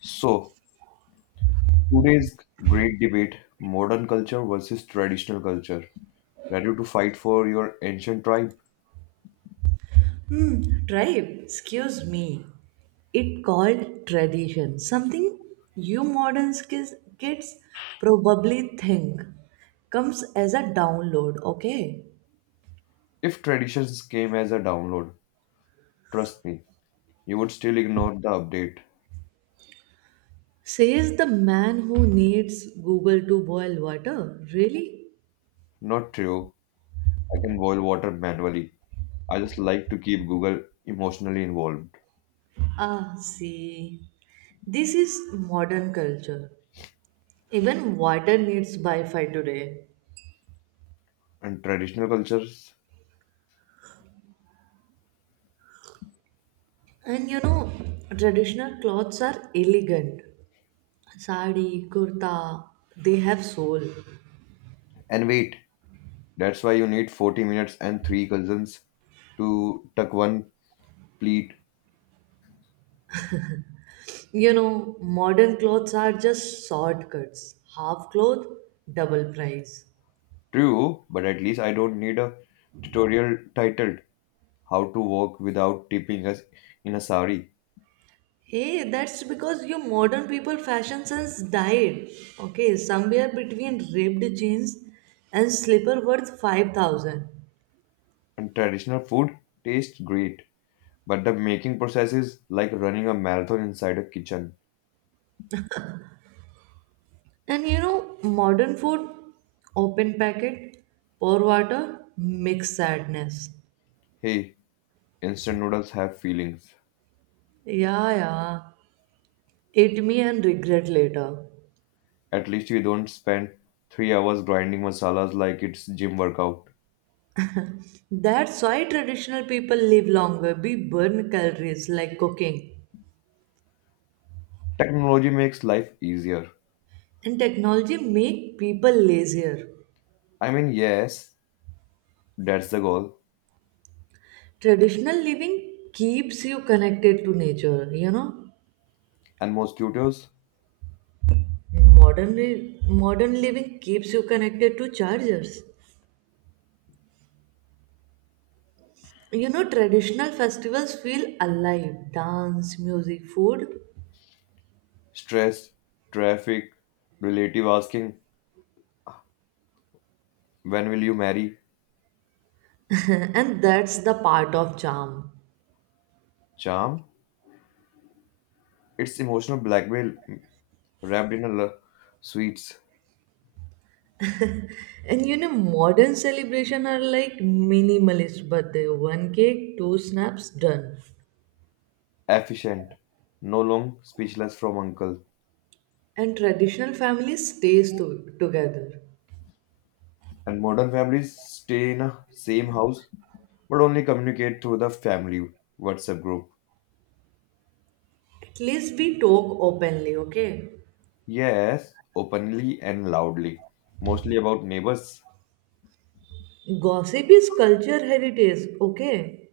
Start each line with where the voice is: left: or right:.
left: So, today's great debate modern culture versus traditional culture. Ready to fight for your ancient tribe?
right: Tribe, excuse me. It called tradition, something you modern kids probably think comes as a download, okay?
left: If traditions came as a download, trust me, you would still ignore the update.
right: Says the man who needs Google to boil water. Really?
left: Not true. I can boil water manually. I just like to keep Google emotionally involved.
right: Ah, see. This is modern culture. Even water needs Wi Fi today.
left: And traditional cultures?
right: And traditional clothes are elegant. Sari, kurta, they have soul.
left: And wait, that's why you need 40 minutes and three cousins to tuck one pleat.
right: Modern clothes are just shortcuts. Half cloth, double price.
left: True, but at least I don't need a tutorial title how to walk without tipping us in a sari.
right: Hey, that's because your modern people fashion sense died. Okay, somewhere between ripped jeans and slipper worth 5,000.
left: And traditional food tastes great, but the making process is like running a marathon inside a kitchen.
right: And modern food, open packet, pour water, mix sadness.
left: Hey, instant noodles have feelings.
right: Yeah, yeah. Eat me and regret later.
left: At least we don't spend 3 hours grinding masalas like it's gym workout.
right: That's why traditional people live longer. We burn calories like cooking.
left: Technology makes life easier.
right: And technology make people lazier.
left: I mean, yes, that's the goal.
right: Traditional living keeps you connected to nature.
left: And mosquitoes,
right: Modern living keeps you connected to chargers. Traditional festivals feel alive. Dance, music, food.
left: stress, traffic, relative asking, when will you marry?
right: And that's the part of charm.
left: Charm? It's emotional blackmail wrapped in a sweets,
right: And modern celebration are like minimalist birthday. One cake, two snaps, done.
left: efficient, no long speechless from uncle.
right: And traditional families stays together.
left: And modern families stay in a same house but only communicate through the family WhatsApp group.
right: At least we talk openly, okay?
left: Yes, openly and loudly, mostly about neighbors.
right: Gossip is culture heritage, okay?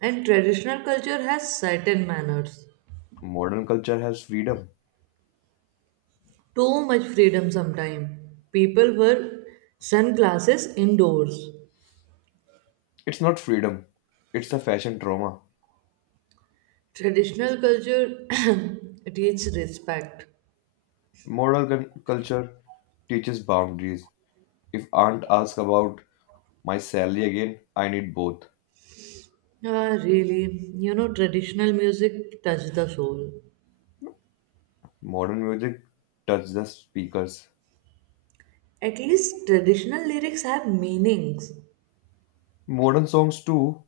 right: And traditional culture has certain manners.
left: Modern culture has freedom.
right: Too much freedom sometimes. People wear sunglasses indoors.
left: It's not freedom, it's a fashion trauma.
right: Traditional culture teaches respect.
left: Modern culture teaches boundaries. If aunt asks about my salary again, I need both.
right: Ah, really? Traditional music touch the soul.
left: Modern music touches the speakers.
right: At least traditional lyrics have meanings.
left: Modern songs too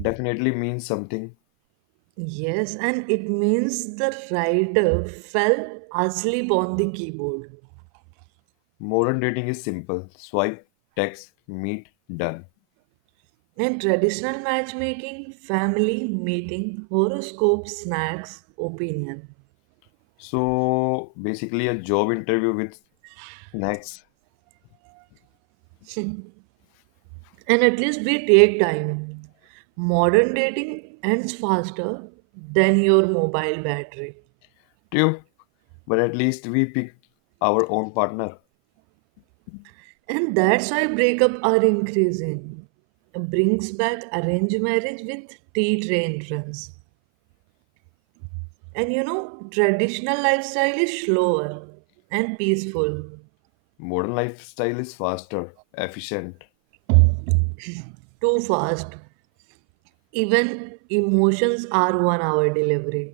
left: definitely mean something.
right: Yes, and it means the writer fell asleep on the keyboard.
left: Modern dating is simple. Swipe, text, meet, done.
right: In traditional matchmaking, family meeting, horoscope, snacks, opinion.
left: So basically a job interview with snacks
right: And at least we take time. Modern dating ends faster than your mobile battery.
left: too. But at least we pick our own partner.
right: And that's why breakup are increasing. Brings back arranged marriage with tea train runs. And traditional lifestyle is slower and peaceful.
left: Modern lifestyle is faster, efficient.
right: Too fast. Even emotions are 1 hour delivery.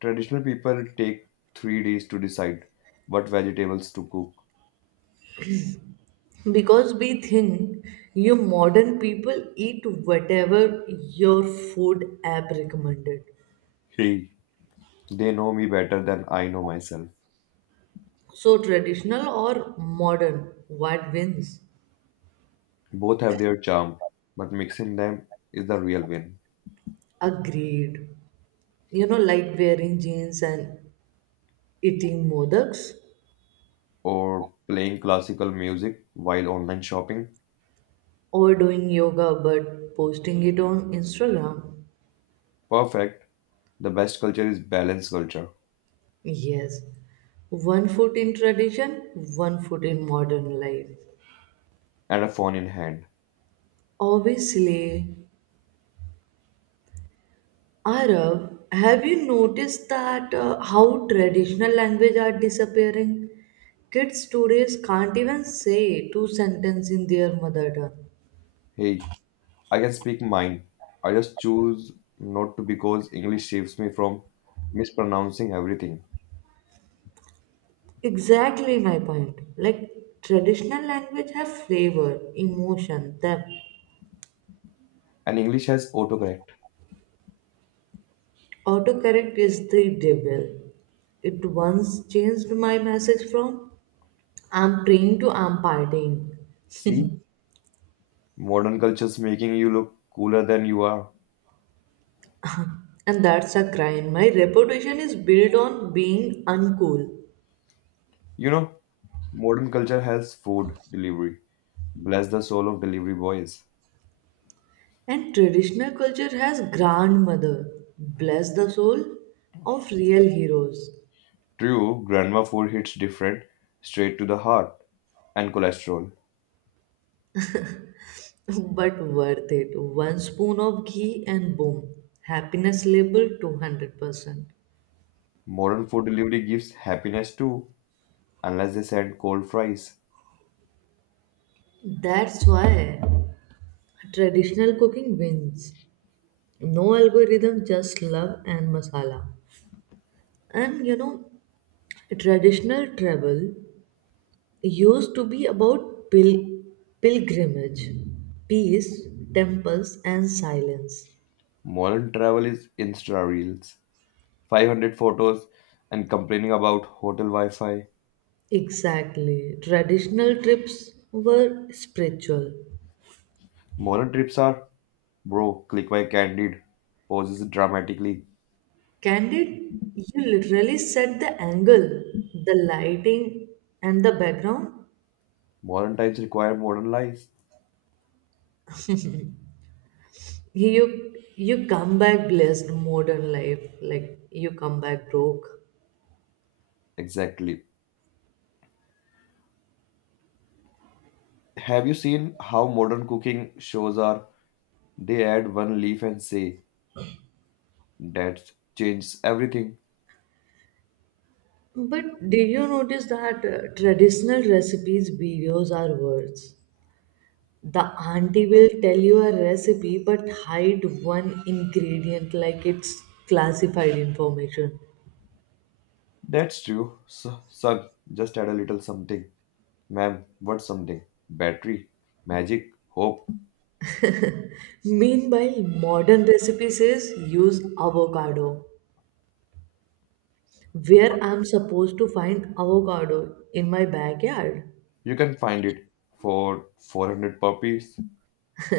left: Traditional people take 3 days to decide what vegetables to cook.
right: Because we think you modern people eat whatever your food app recommended.
left: Hey, they know me better than I know myself.
right: So traditional or modern, what wins?
left: Both have their charm, but mixing them is the real win.
right: Agreed. Like wearing jeans and eating modaks,
left: Or playing classical music while online shopping.
right: or doing yoga but posting it on Instagram.
left: Perfect. The best culture is balanced culture
right: Yes, one foot in tradition, one foot in modern life.
left: and a phone in hand.
right: Obviously, Arab, have you noticed that how traditional language are disappearing? Kids today can't even say two sentences in their mother tongue.
left: Hey, I can speak mine. I just choose not to because English saves me from mispronouncing everything.
right: Exactly my point. Like traditional language have flavor, emotion, depth.
left: And English has autocorrect.
right: Autocorrect is the devil. It once changed my message from I'm trained to I'm partying.
left: See, modern culture's making you look cooler than you are.
right: And that's a crime. My reputation is built on being uncool.
left: You know, modern culture has food delivery. Bless the soul of delivery boys.
right: And traditional culture has grandmother. Bless the soul of real heroes.
left: True, grandma food hits different, straight to the heart and cholesterol.
right: But worth it. One spoon of ghee and boom. Happiness level 200%.
left: Modern food delivery gives happiness too, unless they send cold fries.
right: That's why traditional cooking wins. No algorithm, just love and masala. And traditional travel used to be about pilgrimage, peace, temples, and silence.
left: Modern travel is Insta reels, 500 photos, and complaining about hotel Wi Fi.
right: Exactly. Traditional trips were spiritual.
left: Modern trips are, bro, click by candid, poses dramatically.
right: Candid, you literally set the angle, the lighting, and the background.
left: Modern times require modern lives.
right: You come back blessed modern life, like you come back broke.
left: Exactly. Have you seen how modern cooking shows are? They add one leaf and say, that changes everything.
right: But did you notice that traditional recipes videos are worse? The auntie will tell you a recipe but hide one ingredient like it's classified information.
left: That's true, so, son. Just add a little something. Man, what something? Battery, magic, hope.
right: Meanwhile, modern recipe says use avocado. Where I'm supposed to find avocado in my backyard.
left: You can find it for 400 rupees.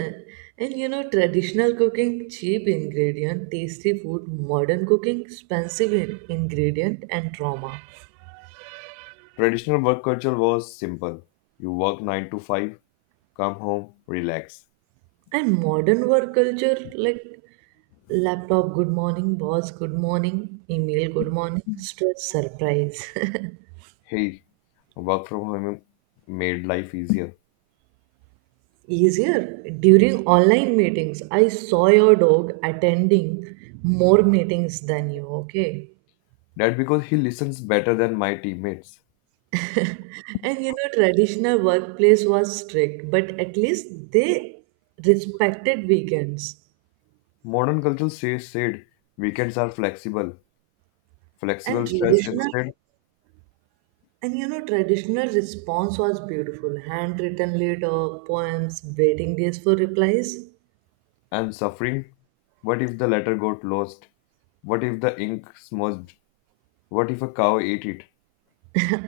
right: And traditional cooking, cheap ingredient, tasty food, modern cooking, expensive ingredient, and trauma.
left: Traditional work culture was simple. You work 9 to 5, come home, relax.
right: And modern work culture, like laptop, good morning, boss, good morning, email, good morning, stress, surprise.
left: Hey, work from home made life easier.
right: Easier. During online meetings, I saw your dog attending more meetings than you, okay?
left: That because he listens better than my teammates.
right: And traditional workplace was strict, but at least they respected weekends.
left: Modern culture says said weekends are flexible.
right: And
left: Flexible stress
right: traditional
left: instead
right: And traditional response was beautiful. Handwritten letter, poems, waiting days for replies.
left: and suffering. What if the letter got lost? What if the ink smudged? What if a cow ate it?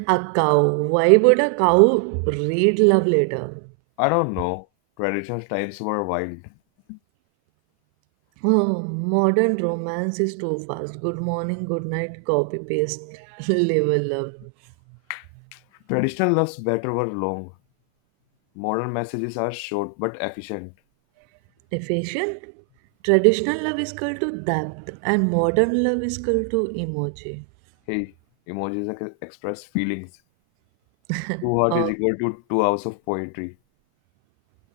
right: A cow. Why would a cow read love letter?
left: I don't know. Traditional times were wild.
right: Oh, modern romance is too fast. Good morning, good night, copy paste, level love.
left: Traditional loves better were long. Modern messages are short but efficient.
right: Efficient? Traditional love is equal to depth and modern love is equal to emoji.
left: Hey, emojis express feelings. Two heart
right: Uh,
left: is equal to 2 hours of poetry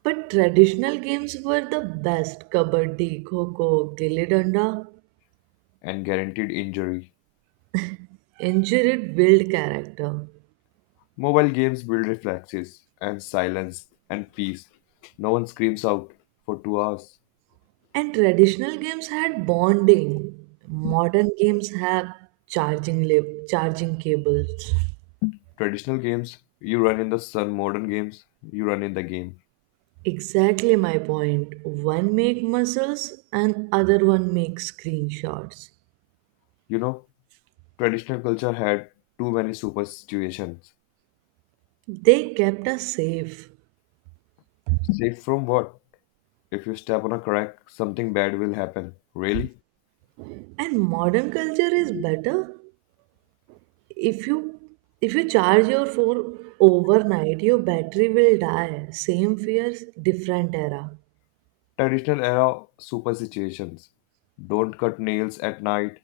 right: but traditional games were the best. Kabaddi, kho kho, gilli danda.
left: and guaranteed injury.
right: Injured build character.
left: Mobile games build reflexes and silence and peace. No one screams out for 2 hours.
right: And traditional games had bonding. Modern games have charging lip, charging cables.
left: Traditional games, you run in the sun. Modern games, you run in the game.
right: Exactly my point. One make muscles and other one make screenshots.
left: You know, traditional culture had too many superstitions.
right: They kept us safe.
left: Safe from what? If you step on a crack, something bad will happen. Really?
right: And modern culture is better. If you if you charge your phone overnight, your battery will die. Same fears, different era.
left: Traditional era superstitions. Don't cut nails at night.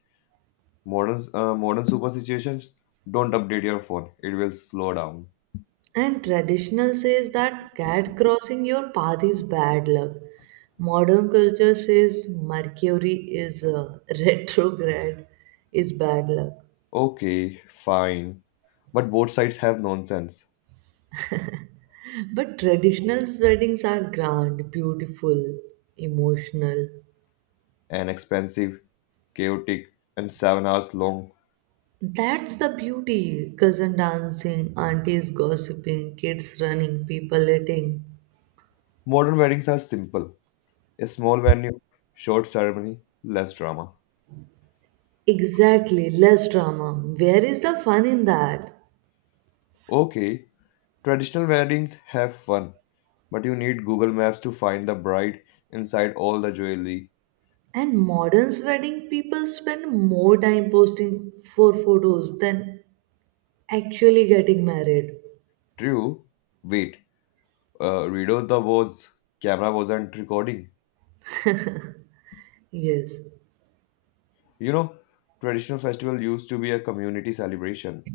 left: Modern modern superstitions. Don't update your phone. It will slow down.
right: And traditional says that cat crossing your path is bad luck. Modern culture says Mercury is retrograde, is bad luck.
left: Okay, fine. But both sides have nonsense.
right: But traditional weddings are grand, beautiful, emotional.
left: An expensive, chaotic, and 7 hours long.
right: That's the beauty. Cousin dancing, aunties gossiping, kids running, people eating.
left: Modern weddings are simple. A small venue, short ceremony, less drama.
right: Exactly, less drama. Where is the fun in that?
left: Okay, traditional weddings have fun, but you need Google Maps to find the bride inside all the jewelry.
right: And modern wedding people spend more time posting for photos than actually getting married.
left: True. Wait, Rido, the was camera wasn't recording.
right: Yes,
left: You know, traditional festival used to be a community celebration,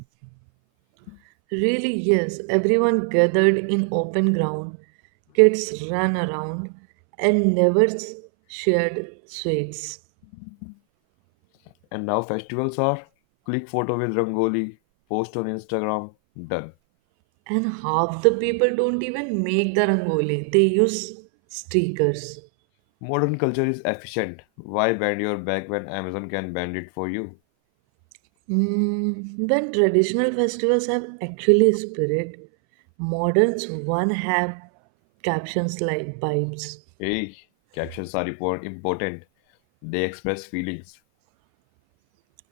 right: really, yes. Everyone gathered in open ground, kids ran around, and never shared sweets.
left: and now festivals are click photo with Rangoli, post on Instagram, done.
right: And half the people don't even make the rangoli, they use stickers.
left: Modern culture is efficient. Why bend your back when Amazon can bend it for you?
right: Mm, when traditional festivals have actually spirit, moderns one have captions like vibes.
left: Hey, captions are important. They express feelings.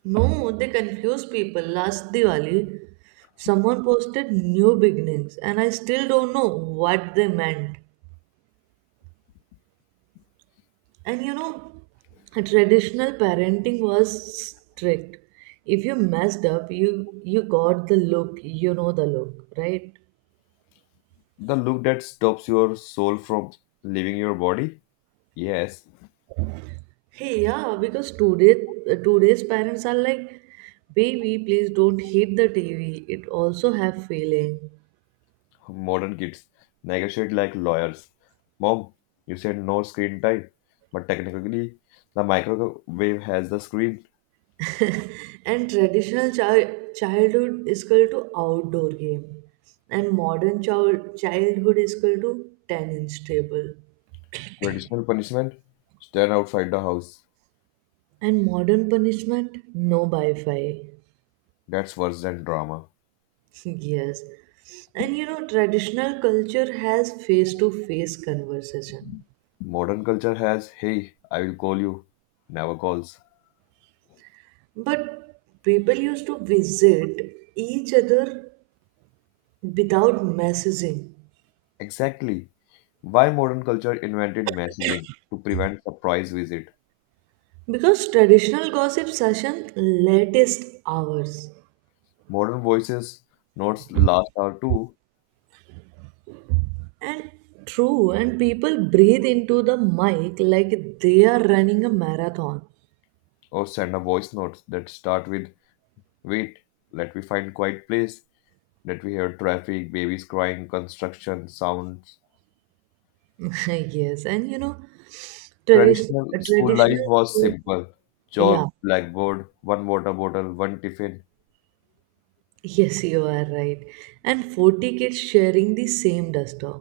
right: No, they confuse people. Last Diwali, someone posted new beginnings, and I still don't know what they meant. And a traditional parenting was strict. If you messed up, you got the look. You know the look, right?
left: The look that stops your soul from leaving your body. Yes,
right: Hey, yeah, because today's parents are like, baby, please don't hit the TV. It also have feeling.
left: modern kids negotiate like lawyers. Mom, you said no screen time, but technically, the microwave has the screen.
right: And traditional childhood is equal to outdoor game, and modern childhood is equal to tennis table,
left: Traditional punishment? Stand outside the house.
right: and modern punishment no Wi-Fi.
left: That's worse than drama.
right: Yes, and traditional culture has face-to-face conversation,
left: Modern culture has, hey, I will call you, never calls.
right: but people used to visit each other without messaging,
left: Exactly. Why modern culture invented messaging to prevent surprise visit.
right: because traditional gossip session latest hours.
left: Modern voices notes last hour too,
right: And true, and people breathe into the mic like they are running a marathon.
left: or send a voice note that start with, wait, let me find quiet place. Let me hear traffic, babies crying, construction sounds.
right: Yes, and tradi-
left: Traditional school life
right: traditional
left: was
right: school.
left: simple.
right: Yeah.
left: Chalk, blackboard, one water bottle, one tiffin.
right: Yes, you are right, and 40 kids sharing the same duster.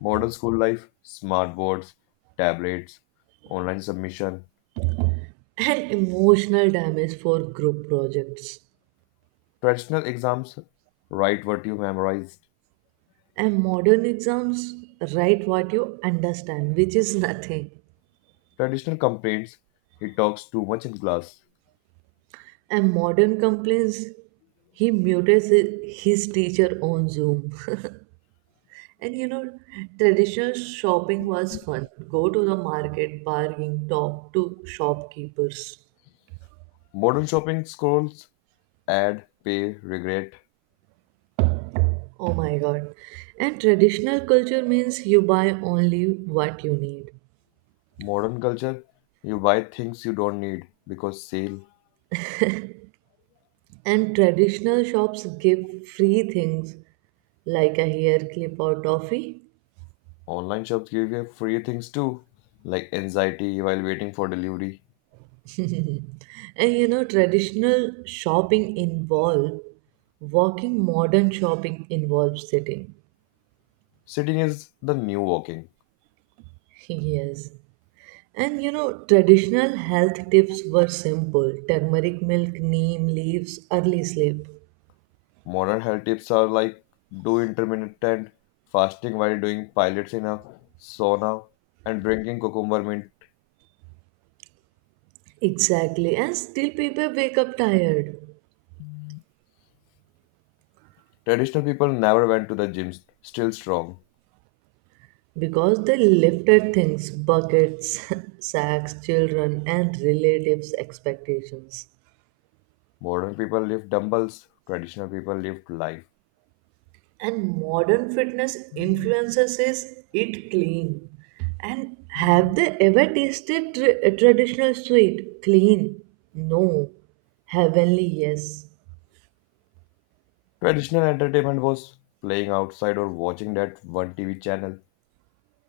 left: Modern school life, smart boards, tablets, online submission.
right: And emotional damage for group projects.
left: Traditional exams, write what you memorized.
right: And modern exams write what you understand, which is nothing.
left: Traditional complaints, he talks too much in class.
right: And modern complaints, he mutes his teacher on Zoom. And traditional shopping was fun. Go to the market, bargain, talk to shopkeepers.
left: Modern shopping scrolls, ad, pay, regret.
right: Oh my god. And traditional culture means you buy only what you need.
left: Modern culture, you buy things you don't need because sale.
right: And traditional shops give free things like a hair clip or toffee.
left: Online shops give you free things too, like anxiety while waiting for delivery.
right: And traditional shopping involve walking, modern shopping involves sitting.
left: Sitting is the new walking.
right: Yes. And traditional health tips were simple: turmeric milk, neem leaves, early sleep.
left: Modern health tips are like do intermittent fasting while doing pilates in a sauna and drinking cucumber mint.
right: Exactly. And still people wake up tired
left: Traditional people never went to the gyms, still strong.
right: because they lifted things, buckets, sacks, children, and relatives' expectations.
left: Modern people lift dumbbells, traditional people lift life.
right: And modern fitness influences is eat clean. And have they ever tasted traditional sweet clean? No. Heavenly, yes.
left: Traditional entertainment was playing outside or watching that one TV channel.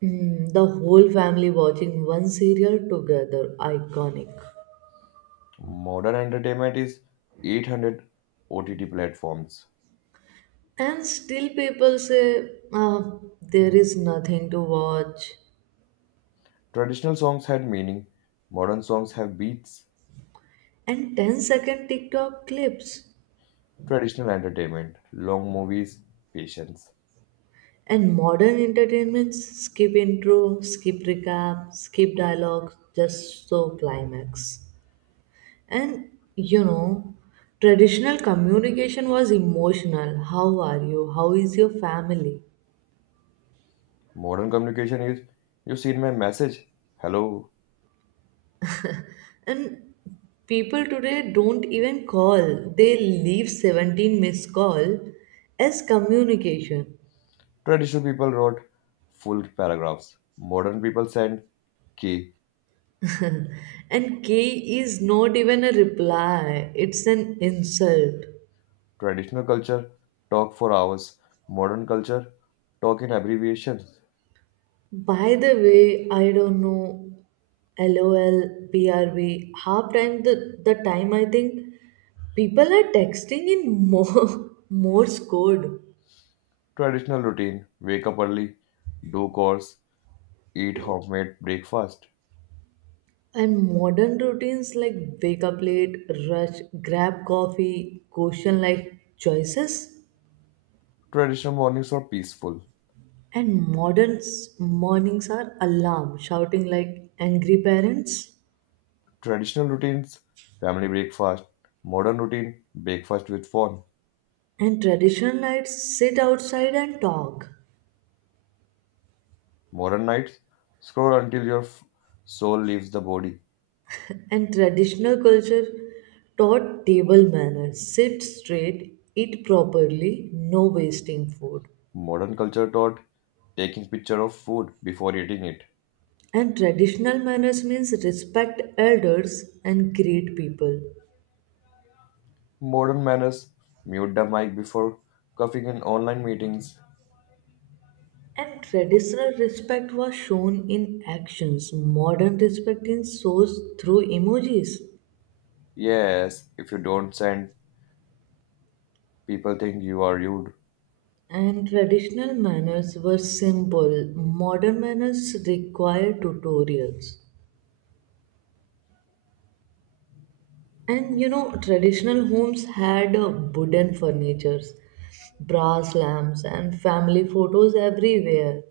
right: Mm, the whole family watching one serial together, iconic.
left: Modern entertainment is 800 OTT platforms.
right: And still, people say, ah, there is nothing to watch.
left: Traditional songs had meaning, modern songs have beats,
right: And 10 second TikTok clips.
left: traditional entertainment, long movies, patience.
right: And modern entertainments skip intro, skip recap, skip dialogue, just so climax. And you know, traditional communication was emotional. How are you? How is your family?
left: Modern communication is, you seen my message? Hello.
right: And people today don't even call. They leave 17 missed call as communication.
left: Traditional people wrote full paragraphs. Modern people send key.
right: And K is not even a reply, it's an insult.
left: Traditional culture talk for hours. Modern culture talk in abbreviations.
right: By the way, I don't know. LOL, brv. Half time the time I think people are texting in more Morse code.
left: Traditional routine wake up early, do chores, eat homemade breakfast.
right: And modern routines like wake up late, rush, grab coffee, question like choices.
left: Traditional mornings are peaceful.
right: And modern mornings are alarm, shouting like angry parents.
left: Traditional routines, family breakfast. Modern routine, breakfast with phone.
right: And traditional nights sit outside and talk.
left: Modern nights, scroll until your soul leaves the body.
right: And traditional culture taught table manners. Sit straight, eat properly, no wasting food.
left: Modern culture taught taking picture of food before eating it.
right: And traditional manners means respect elders and greet people.
left: Modern manners, mute the mic before coughing in online meetings.
right: And traditional respect was shown in actions. Modern respect is shown through emojis.
left: Yes, if you don't send, people think you are rude.
right: And traditional manners were simple. Modern manners require tutorials. And traditional homes had wooden furnitures, brass lamps, and family photos everywhere.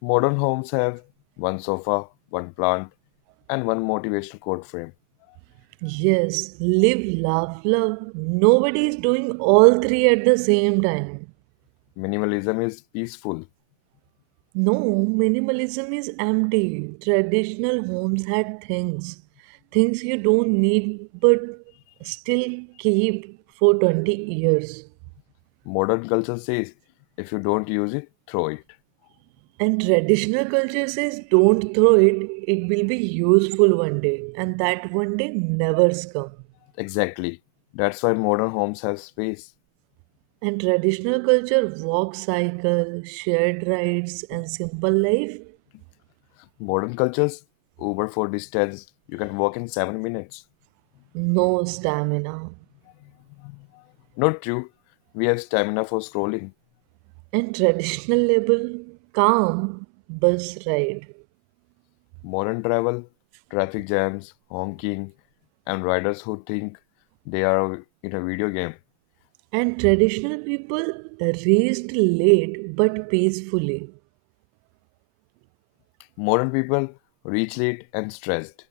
left: Modern homes have one sofa, one plant, and one motivational quote frame.
right: Yes, live, laugh, love. Nobody is doing all three at the same time.
left: Minimalism is peaceful.
right: No, minimalism is empty. Traditional homes had things, things you don't need but still keep for 20 years.
left: Modern culture says if you don't use it, throw it.
right: And traditional culture says, don't throw it, it will be useful one day. And that one day never's come.
left: Exactly. That's why modern homes have space.
right: And traditional culture, walk cycle, shared rides, and simple life,
left: Modern cultures, Uber for distance, you can walk in 7 minutes.
right: no stamina.
left: Not true. We have stamina for scrolling.
right: And traditional label, calm, bus ride.
left: Modern travel, traffic jams, honking, and riders who think they are in a video game.
right: And traditional people reached late but peacefully.
left: Modern people reach late and stressed.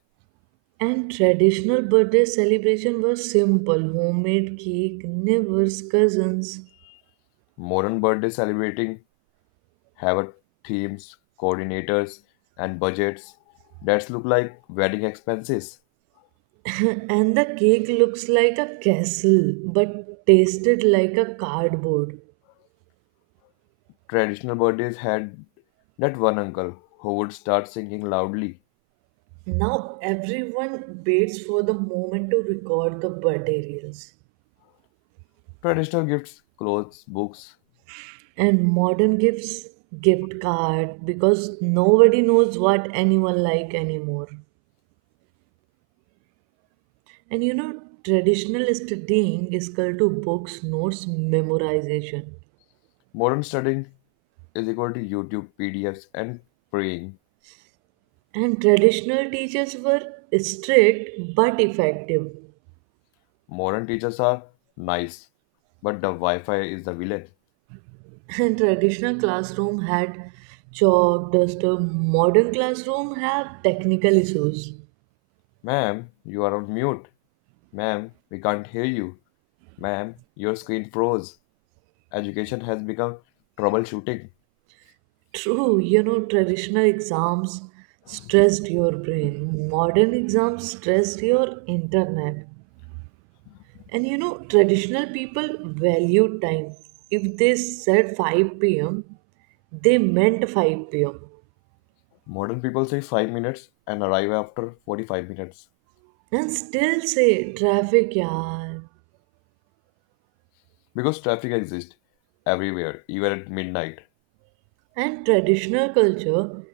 right: And traditional birthday celebration was simple homemade cake, neighbors, cousins.
left: Modern birthday celebrating have teams, coordinators, and budgets that look like wedding expenses.
right: And the cake looks like a castle but tasted like a cardboard.
left: Traditional birthdays had that one uncle who would start singing loudly.
right: Now everyone waits for the moment to record the birthday reels.
left: Traditional gifts, clothes, books.
right: And modern gifts, gift card, because nobody knows what anyone like anymore. And traditional studying is equal to books, notes, memorization.
left: Modern studying is equal to YouTube, PDFs, and praying.
right: And traditional teachers were strict but effective.
left: Modern teachers are nice, but the Wi Fi is the villain.
right: And traditional classroom had chalk, duster. Modern classroom have technical issues.
left: Ma'am, you are on mute. Ma'am, we can't hear you. Ma'am, your screen froze. Education has become troubleshooting.
right: True, traditional exams stressed your brain. Modern exams stressed your internet. And traditional people value time. If they said 5 p.m., they meant 5 p.m.
left: Modern people say 5 minutes and arrive after 45 minutes
right: and still say traffic yaar.
left: because traffic exists everywhere, even at midnight.
right: And traditional culture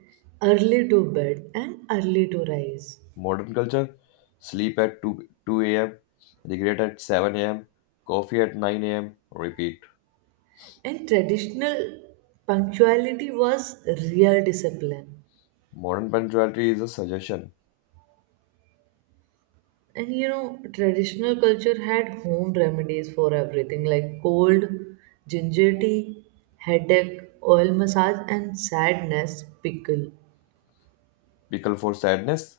right: early to bed and early to rise.
left: Modern culture sleep at 2 a.m., regret at 7 a.m., coffee at 9 a.m., repeat.
right: And traditional punctuality was real discipline.
left: Modern punctuality is a suggestion.
right: And traditional culture had home remedies for everything like cold, ginger tea, headache, oil massage, and sadness pickle.
left: Pickle for sadness.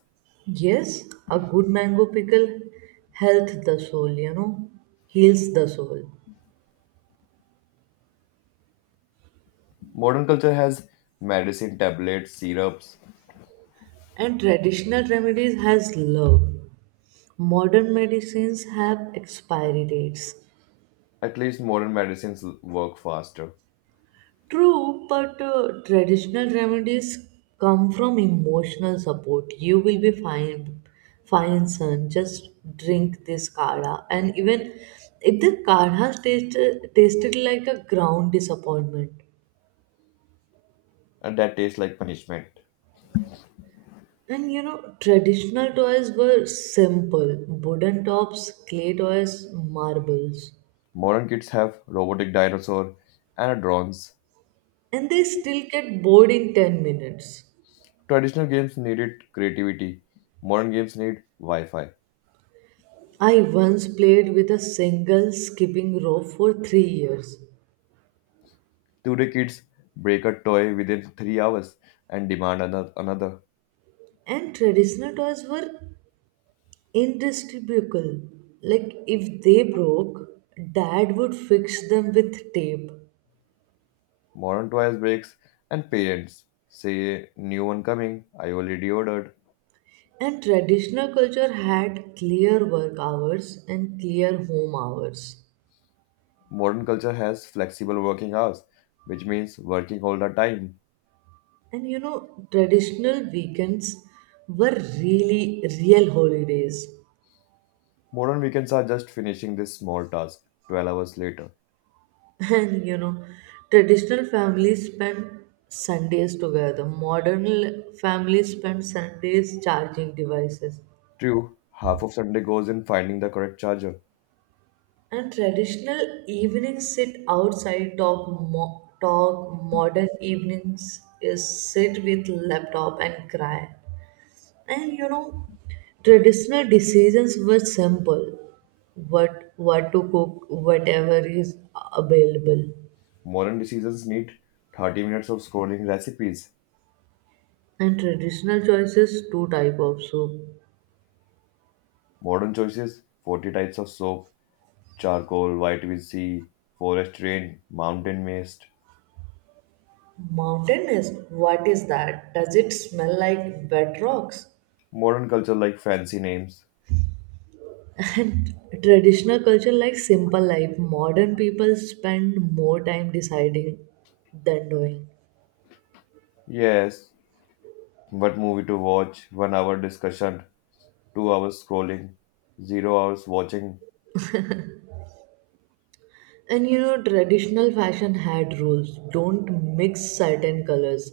right: Yes, a good mango pickle health the soul, heals the soul.
left: Modern culture has medicine, tablets, syrups.
right: And traditional remedies has love. Modern medicines have expiry dates.
left: At least modern medicines work faster,
right: True, but traditional remedies come from emotional support. You will be fine, fine, son. Just drink this kadha. And even if the kadha tasted like a ground disappointment.
left: and that tastes like punishment.
right: And traditional toys were simple wooden tops, clay toys, marbles.
left: Modern kids have robotic dinosaur and drones.
right: And they still get bored in 10 minutes.
left: Traditional games needed creativity. Modern games need Wi-Fi.
right: I once played with a single skipping rope for 3 years.
left: Today kids break a toy within 3 hours and demand another.
right: And traditional toys were indestructible. Like if they broke, dad would fix them with tape.
left: Modern toys breaks and parents say new one coming. I already ordered.
right: And traditional culture had clear work hours and clear home hours.
left: Modern culture has flexible working hours, which means working all the time.
right: And traditional weekends were really real holidays.
left: Modern weekends are just finishing this small task 12 hours later.
right: And traditional families spent Sundays together. Modern families spend Sundays charging devices.
left: True, half of Sunday goes in finding the correct charger.
right: And traditional evenings sit outside, talk, talk modern evenings is sit with laptop and cry. And traditional decisions were simple. What to cook, whatever is available.
left: Modern decisions need 30 minutes of scrolling recipes.
right: And traditional choices, two type of soup.
left: Modern choices 40 types of soap, charcoal, vitamin C, forest rain, mountain mist.
right: Mountain is what is that? Does it smell like wet rocks?
left: Modern culture like fancy names.
right: And traditional culture likes simple life. Modern people spend more time deciding than doing.
left: Yes, what movie to watch, 1 hour discussion, 2 hours scrolling, 0 hours watching.
right: And traditional fashion had rules. Don't mix certain colors.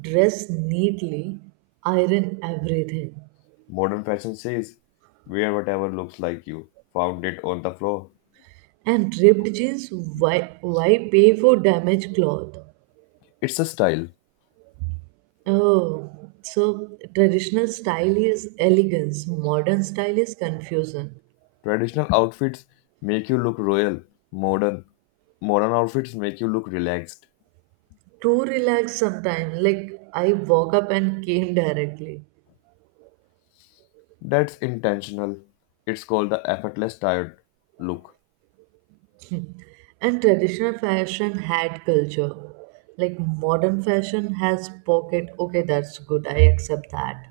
right: Dress neatly. Iron everything.
left: Modern fashion says, wear whatever looks like you. Found it on the floor.
right: And ripped jeans, why pay for damaged cloth?
left: It's a style.
right: Oh, so traditional style is elegance, modern style is confusion.
left: Traditional outfits make you look royal. Modern modern outfits make you look relaxed.
right: Too relaxed sometimes. Like I woke up and came directly.
left: That's intentional. It's called the effortless tired look.
right: And traditional fashion had culture. Like modern fashion has pocket. Okay, that's good. I accept that.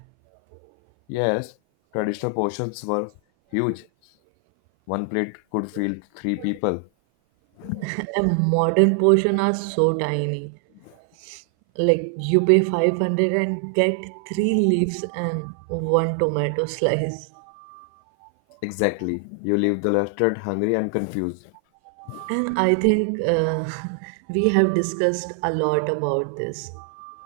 left: Yes, traditional portions were huge. One plate could feed three people.
right: And modern portion are so tiny. Like you pay 500 and get three leaves and one tomato slice.
left: Exactly. You leave the restaurant hungry and confused.
right: And I think we have discussed a lot about this.